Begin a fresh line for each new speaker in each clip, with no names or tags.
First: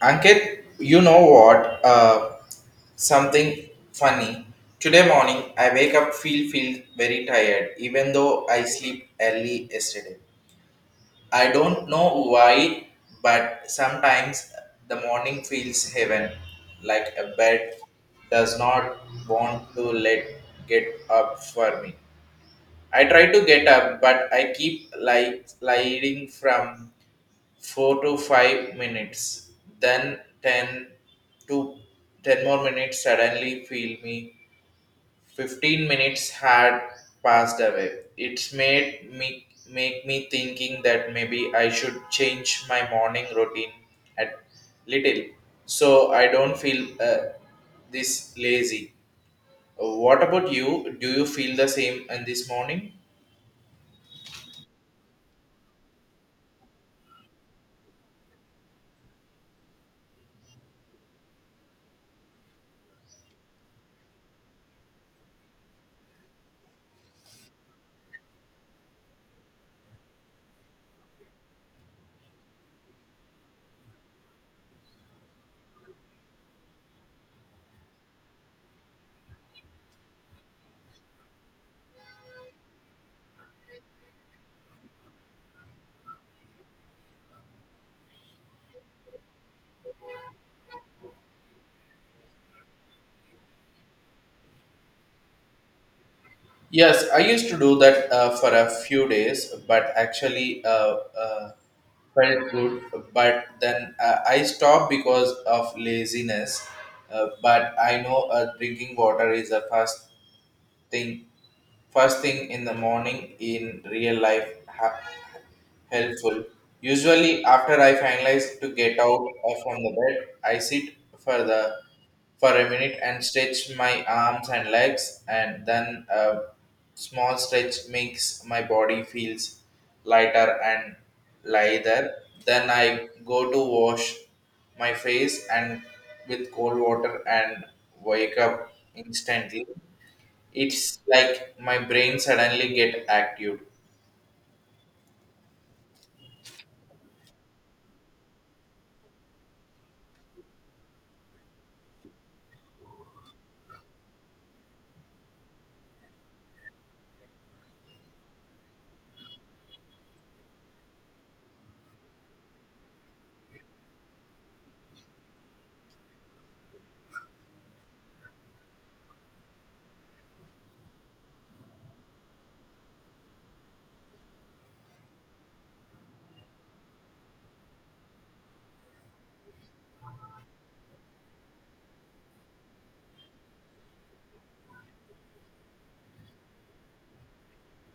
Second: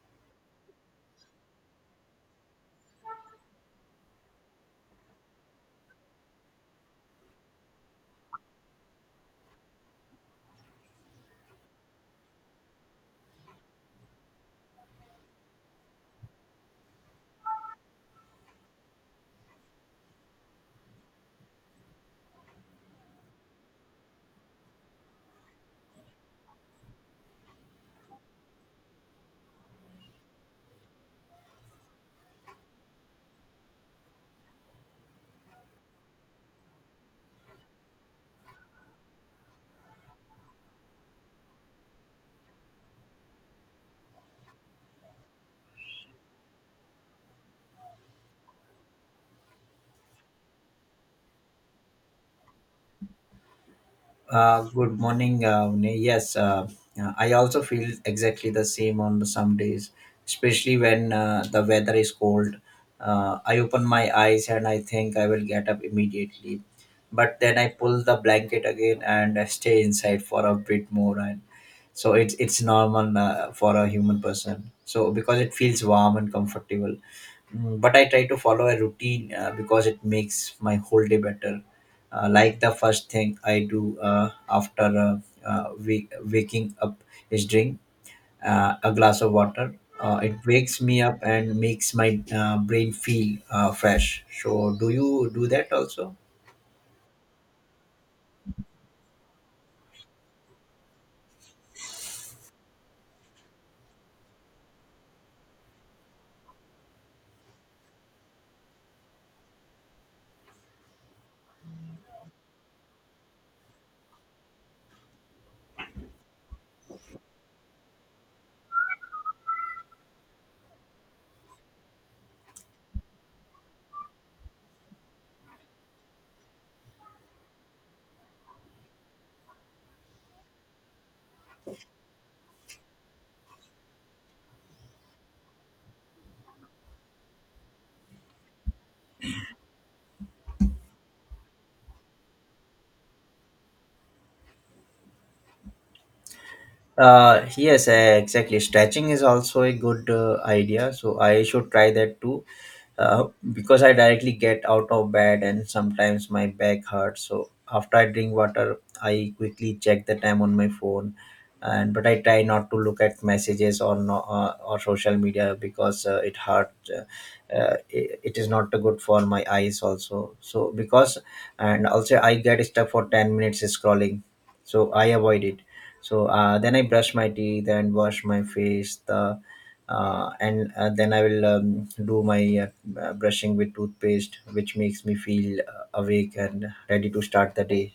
Ankit, you know what? Something funny. Today morning, I wake up feel very tired, even though I sleep early yesterday. I don't know why, but sometimes the morning feels heaven, like a bed does not want to let get up for me. I try to get up, but I keep like sliding from 4 to 5 minutes, then 10 to 10 more minutes suddenly feel me 15 minutes had passed away. It's made me thinking that maybe I should change my morning routine at little so I don't feel this lazy. What about you? Do you feel the same in this morning?
Good morning. Vinay. Yes, I also feel exactly the same on some days, especially when the weather is cold. I open my eyes and I think I will get up immediately, but then I pull the blanket again and I stay inside for a bit more. And so it's normal for a human person. So because it feels warm and comfortable. Mm, but I try to follow a routine because it makes my whole day better. Like the first thing I do after waking up is drink a glass of water. It wakes me up and makes my brain feel fresh. So, do you do that also?
Yes, I used to do that for a few days, but actually, felt good, but then I stopped because of laziness. But I know drinking water is a thing first thing in the morning in real life helpful. Usually, after I finalize to get out of from the bed, I sit for a minute and stretch my arms and legs, and then a small stretch makes my body feels lighter and lighter. Then I go to wash my face and with cold water and wake up instantly. It's like my brain suddenly get active.
Yes, exactly. Stretching is also a good idea. So I should try that too, uh, because I directly get out of bed and sometimes my back hurts. So after I drink water, I quickly check the time on my phone, and but I try not to look at messages or no, or social media because it hurt. Uh, it is not good for my eyes also. So because and also I get stuck for 10 minutes scrolling, so I avoid it so then I brush my teeth and wash my face the and then I will do my brushing with toothpaste which makes me feel awake and ready to start the day.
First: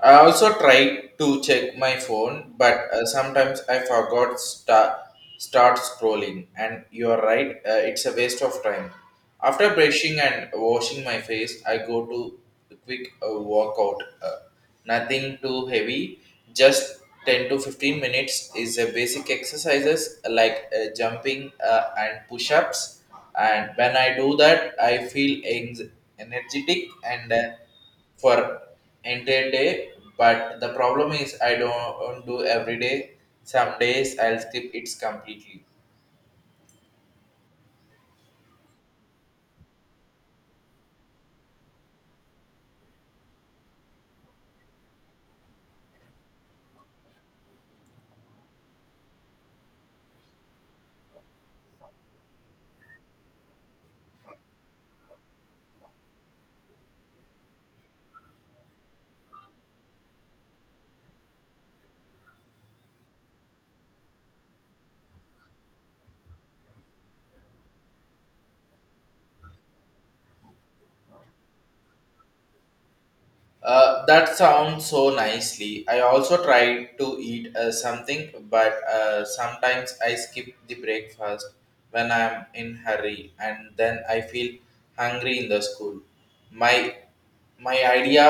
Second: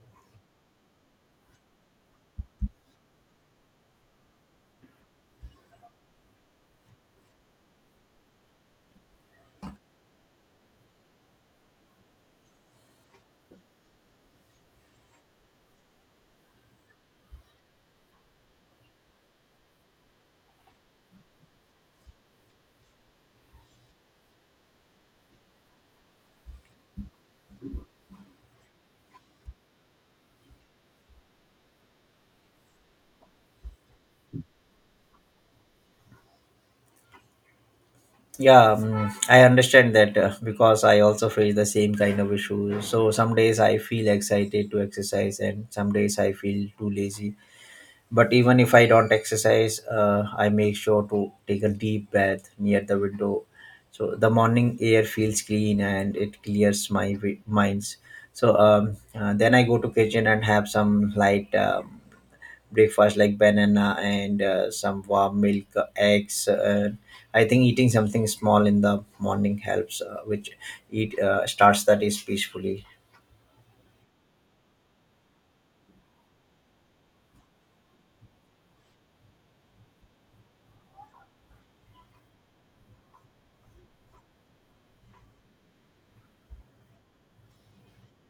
I also try to check my phone, but sometimes I forgot start scrolling. And you are right, it's a waste of time. After brushing and washing my face, I go to a quick walk. Uh, nothing too heavy, just 10 to 15 minutes is a basic exercises like jumping and push-ups. And when I do that, I feel energetic and for entire day. But the problem is I don't do every day. Some days I'll skip it completely.
Yeah, I understand that because I also face the same kind of issue so some days I feel excited to exercise and some days I feel too lazy. But even if I don't exercise, I make sure to take a deep breath near the window. So the morning air feels clean and it clears my minds. So then I go to kitchen and have some light breakfast like banana and some warm milk, eggs. I think eating something small in the morning helps, which it starts the day peacefully.
That sounds so nicely. I also try to eat something, but sometimes I skip the breakfast when I'm in hurry and then I feel hungry in the school. My My idea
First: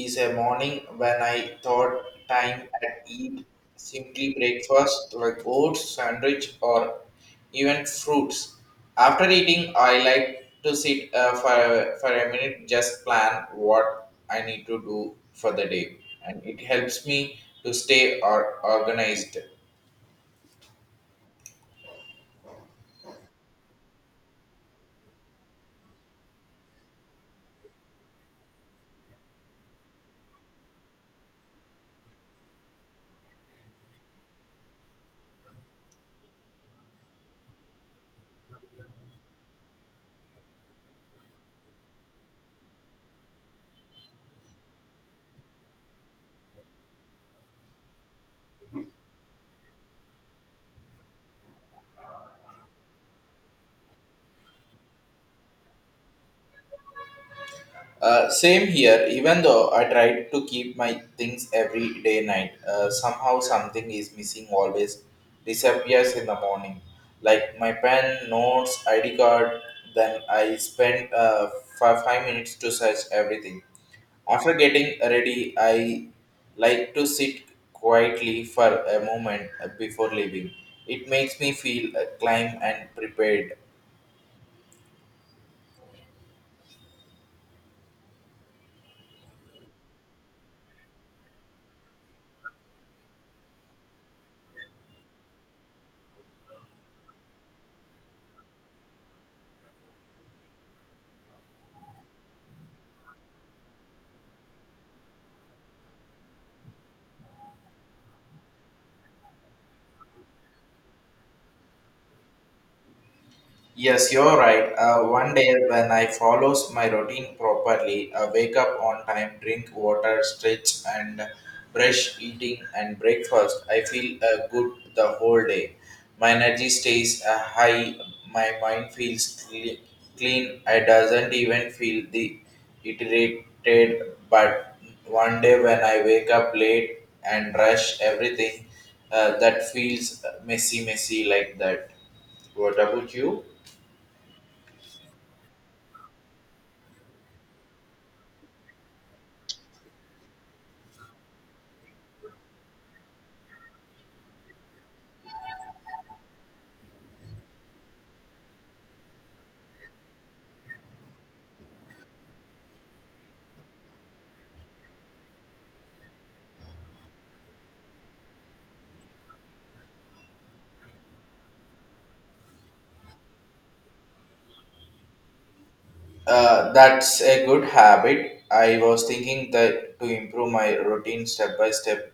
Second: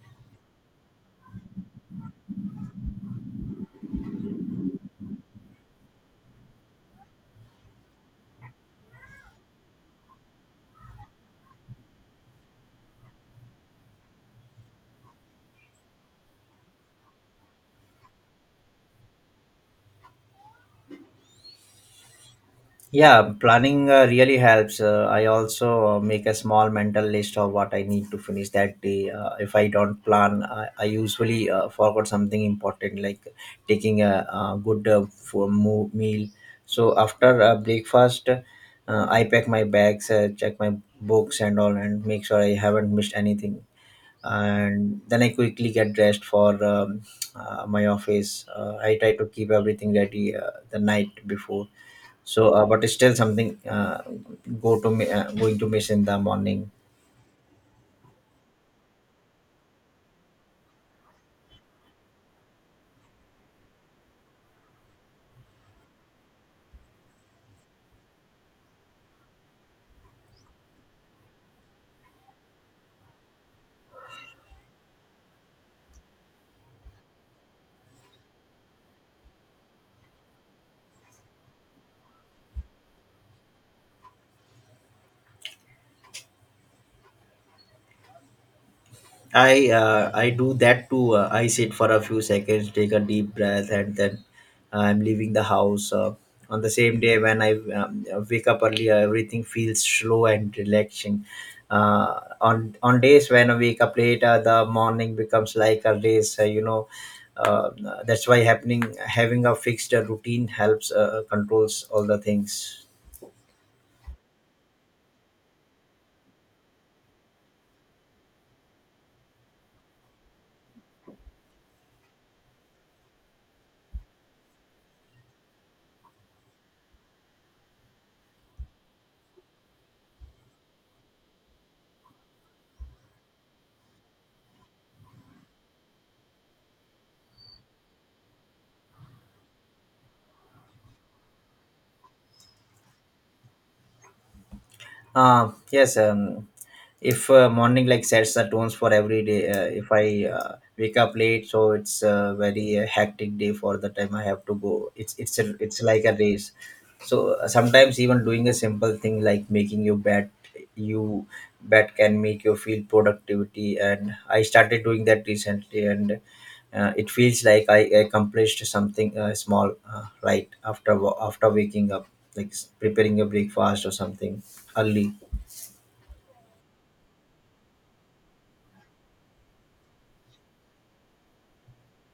is a morning when I thought time at eat simply breakfast like oats, sandwich, or even fruits. After eating, I like to sit for a minute, just plan what I need to do for the day, and it helps me to stay or organized.
Yeah, planning really helps. I also make a small mental list of what I need to finish that day. If I don't plan, I usually forgot something important like taking a, good meal. So after breakfast, I pack my bags, check my books and all, and make sure I haven't missed anything. And then I quickly get dressed for my office. I try to keep everything ready the night before so, but it's still something going to miss in the morning.
Same here, even though I tried to keep my things every day night, somehow something is missing always, disappears in the morning. Like my pen, notes, ID card, then I spent 5 minutes to search everything. After getting ready, I like to sit quietly for a moment before leaving. It makes me feel calm and prepared.
I do that too. I sit for a few seconds, take a deep breath, and then I'm leaving the house. On the same day when I wake up earlier, everything feels slow and relaxing. On days when I wake up later, the morning becomes like a race. You know, uh, that's why happening having a fixed routine helps controls all the things.
Yes, you're right. One day when I follows my routine properly, wake up on time, drink water, stretch, and brush eating and breakfast, I feel good the whole day. My energy stays high. My mind feels clean. I doesn't even feel the iterated. But one day when I wake up late and rush everything, that feels messy, messy like that. What about you?
Yes. If morning like sets the tones for every day. If I wake up late, so it's a very hectic day for the time I have to go. It's a, it's like a race. So sometimes even doing a simple thing like making your bed, you bed can make you feel productivity. And I started doing that recently, and it feels like I accomplished something small, right after after waking up, like preparing a breakfast or something. Ali.
That's a good habit. I was thinking that to improve my routine step by step,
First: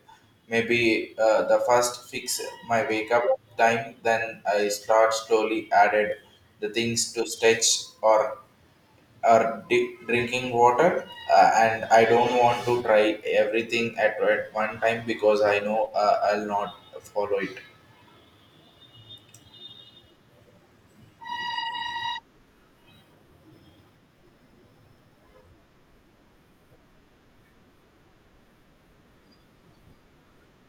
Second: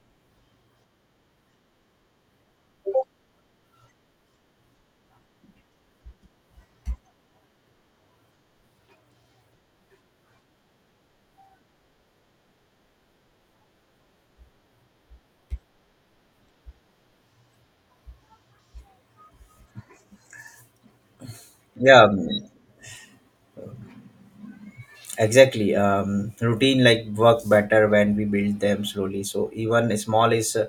maybe the first fix my wake up time, then I start slowly added the things to stretch or or drinking water. And I don't want to try everything at one time because I know I'll not follow it.
Yeah, mm, exactly. Routine like work better when we build them slowly. So even a small is uh,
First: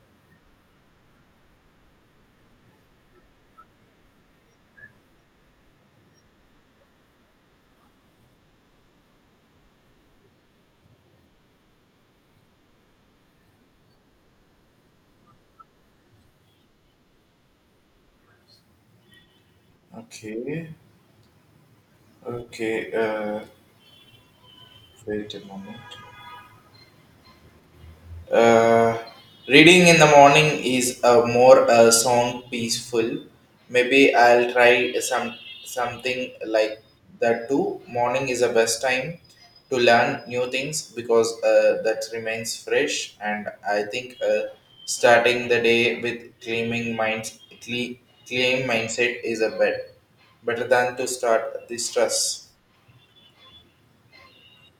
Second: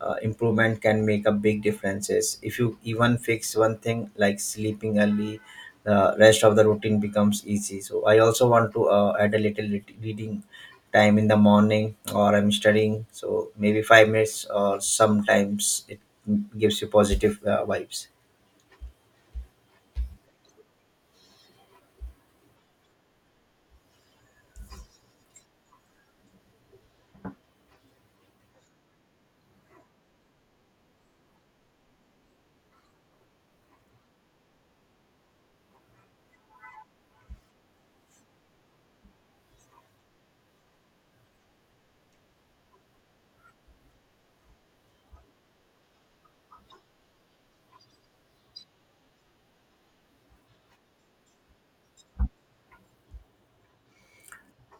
uh, improvement can make a big differences. If you even fix one thing like sleeping early, the rest of the routine becomes easy. So I also want to add a little reading time in the morning or I'm studying. So maybe 5 minutes or sometimes it mm, gives you positive vibes.
Okay, okay. Wait a moment. Uh, reading in the morning is a more sound peaceful. Maybe I'll try something like that too. Morning is the best time to learn new things because that remains fresh. And I think starting the day with claiming mind, cle- claim mindset is a better than to start the stress.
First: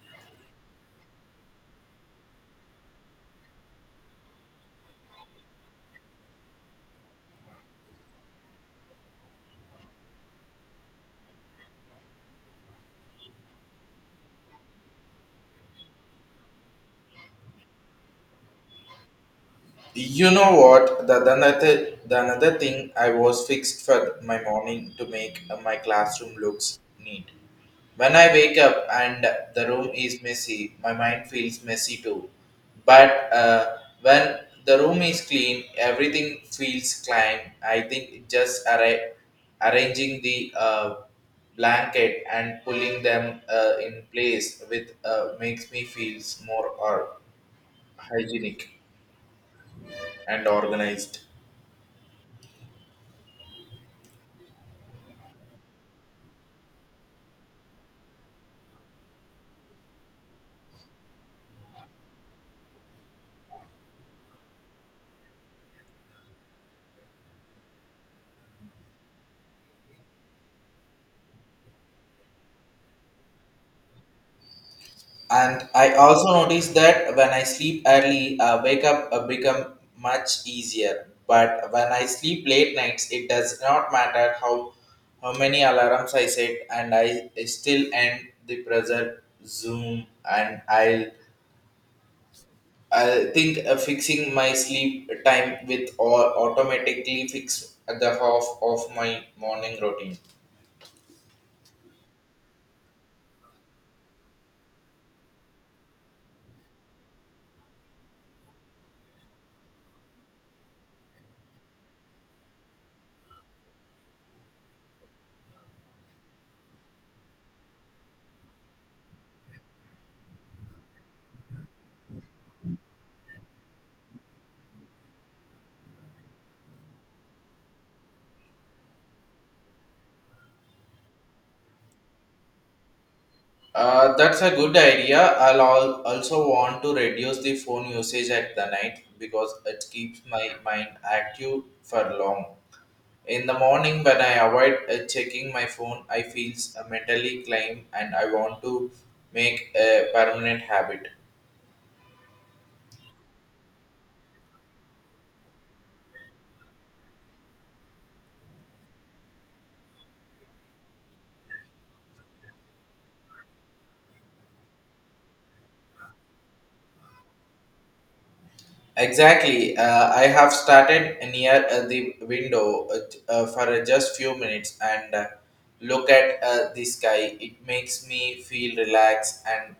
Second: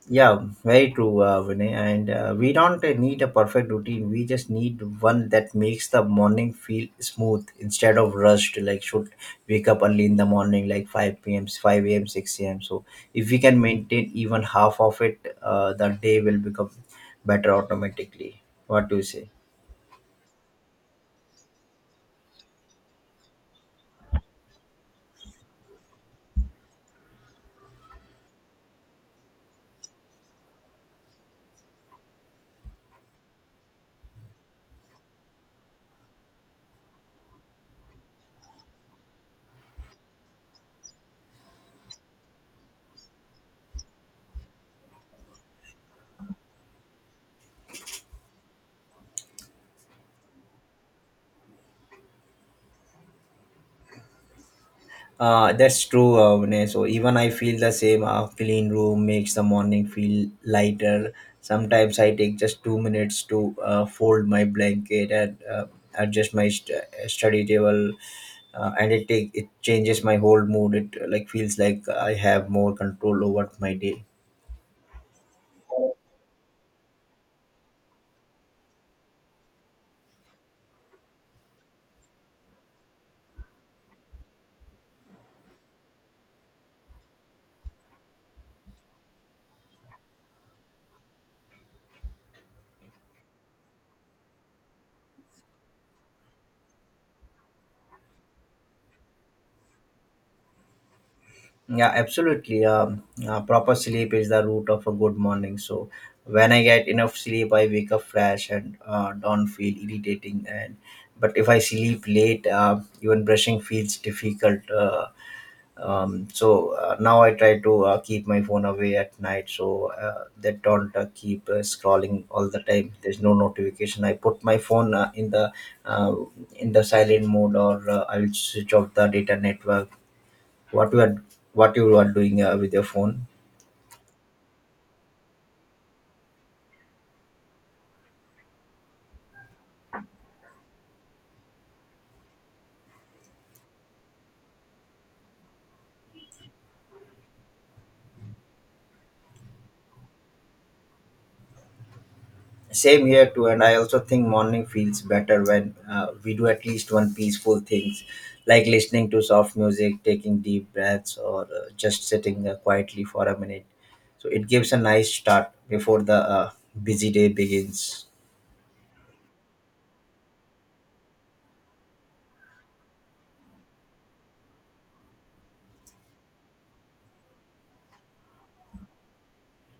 Yeah, very true, Vinay. And we don't need a perfect routine. We just need one that makes the morning feel smooth instead of rushed. Like, should wake up early in the morning, like 5 p.m., 5 a.m., 6 a.m. So, if we can maintain even half of it, the day will become better automatically. What do you say?
You know what? The another thing I was fixed for my morning to make my classroom looks neat. When I wake up and the room is messy, my mind feels messy too. But when the room is clean, everything feels clean. I think just arranging the blanket and pulling them in place with makes me feels more or hygienic and organized.
That's true, Vinay. So even I feel the same. A clean room makes the morning feel lighter. Sometimes I take just 2 minutes to fold my blanket and adjust my study table, and it changes my whole mood. It like feels like I have more control over my day.
And I also noticed that when I sleep early, wake up become much easier. But when I sleep late nights, it does not matter how many alarms I set, and I still end the present Zoom. And I think fixing my sleep time with all automatically fix the half of my morning routine.
Yeah, absolutely. Proper sleep is the root of a good morning. So when I get enough sleep, I wake up fresh and don't feel irritating. And but if I sleep late, even brushing feels difficult. Now I try to keep my phone away at night, so that don't keep scrolling all the time. There's no notification. I put my phone uh, in the silent mode, or I will switch off the data network. what you are what you are doing with your phone?
That's a good idea. I'll also want to reduce the phone usage at the night because it keeps my mind active for long. In the morning, when I avoid checking my phone, I feel mentally climb and I want to make a permanent habit.
Same here too, and I also think morning feels better when we do at least one peaceful things like listening to soft music, taking deep breaths, or just sitting quietly for a minute, so it gives a nice start before the busy day begins.
Exactly. I have started near the window for just few minutes and look at the sky. It makes me feel relaxed and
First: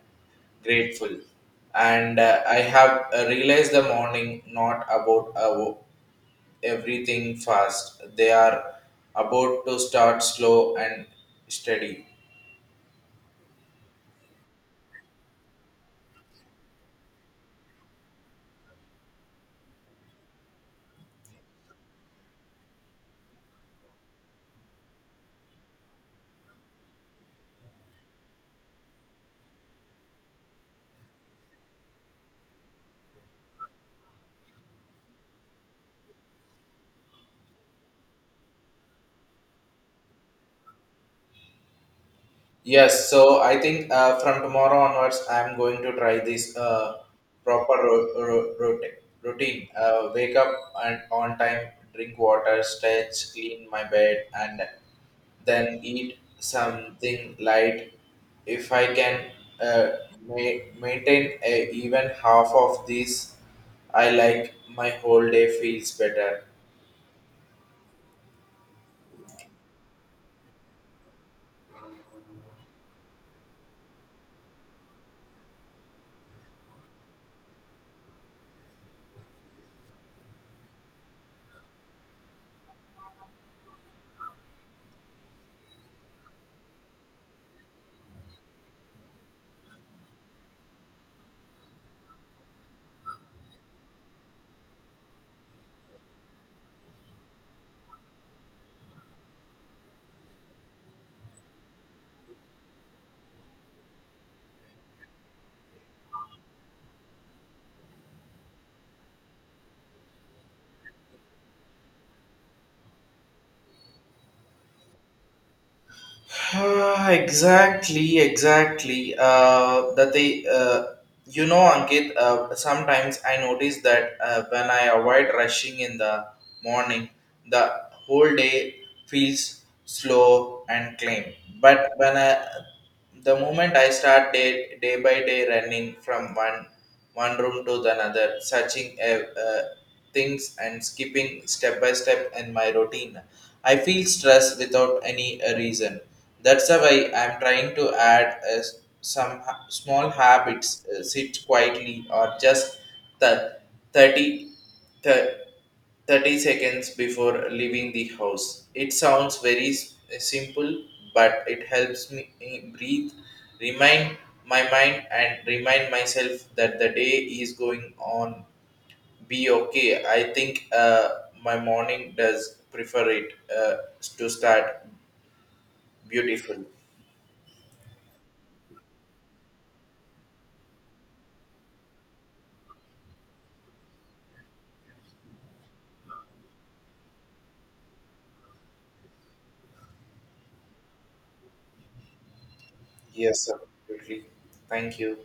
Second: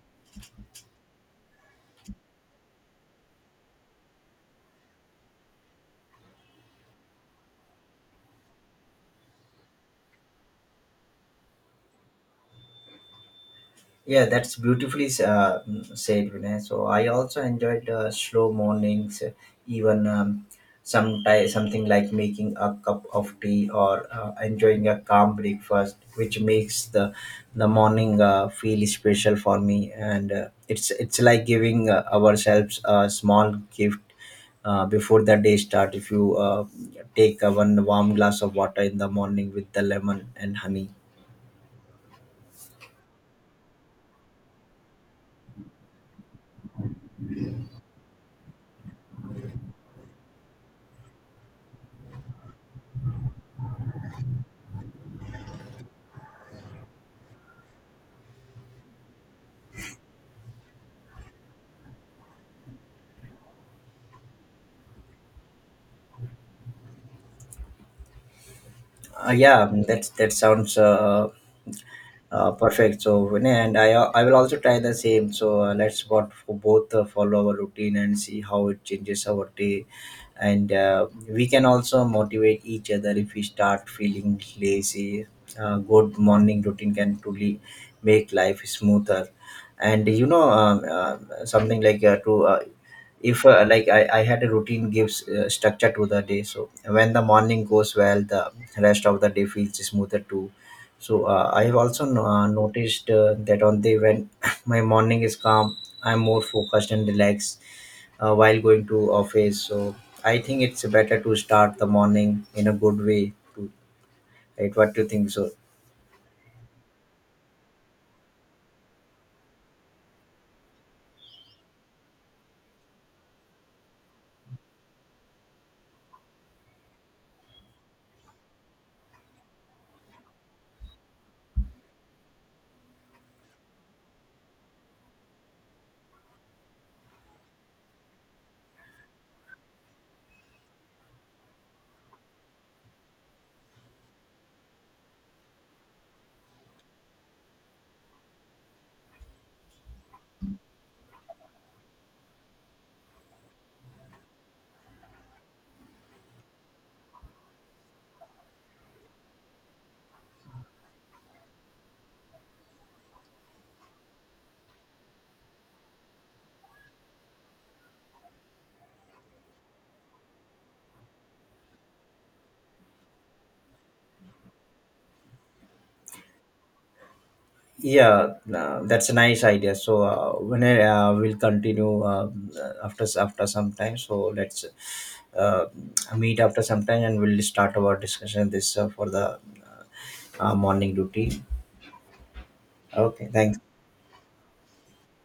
grateful. And I have realized the morning not about everything fast. They are about to start slow and steady.
Yeah, that's beautifully said, Vinay. So I also enjoyed slow mornings, even something like making a cup of tea or enjoying a calm breakfast, which makes the morning feel special for me. And it's like giving ourselves a small gift before the day start. If you take one warm glass of water in the morning with the lemon and honey.
Yes, so I think from tomorrow onwards, I'm going to try this proper routine. Wake up and on time, drink water, stretch, clean my bed, and then eat something light. If I can uh, maintain a, even half of this, I like my whole day feels better.
Yeah, that's that sounds. Perfect. So, and I will also try the same. So let's what for both follow our routine and see how it changes our day, and we can also motivate each other if we start feeling lazy. Good morning routine can truly make life smoother, and you know something like to if like I had a routine gives structure to the day, so when the morning goes well the rest of the day feels smoother too. So I have also noticed that on the when my morning is calm, I'm more focused and relaxed while going to office. So I think it's better to start the morning in a good way. To right, what do you think? So
Ah, exactly, exactly. You know, Ankit. Sometimes I notice that when I avoid rushing in the morning, the whole day feels slow and clean. But the moment I start day by day running from one room to the another, searching uh, things and skipping step by step in my routine. I feel stressed without any reason. That's why I'm trying to add some small habits, sit quietly or just the 30, thir- 30 seconds before leaving the house. It sounds very simple, but it helps me breathe, remind my mind, and remind myself that the day is going on be okay. I think my morning does prefer it to start beautiful.
yeah, that's a nice idea. So when I will continue after some time. So let's uh, meet after some time and we'll start our discussion this for the morning routine. Okay,
Yes,
thank
absolutely. Thank you.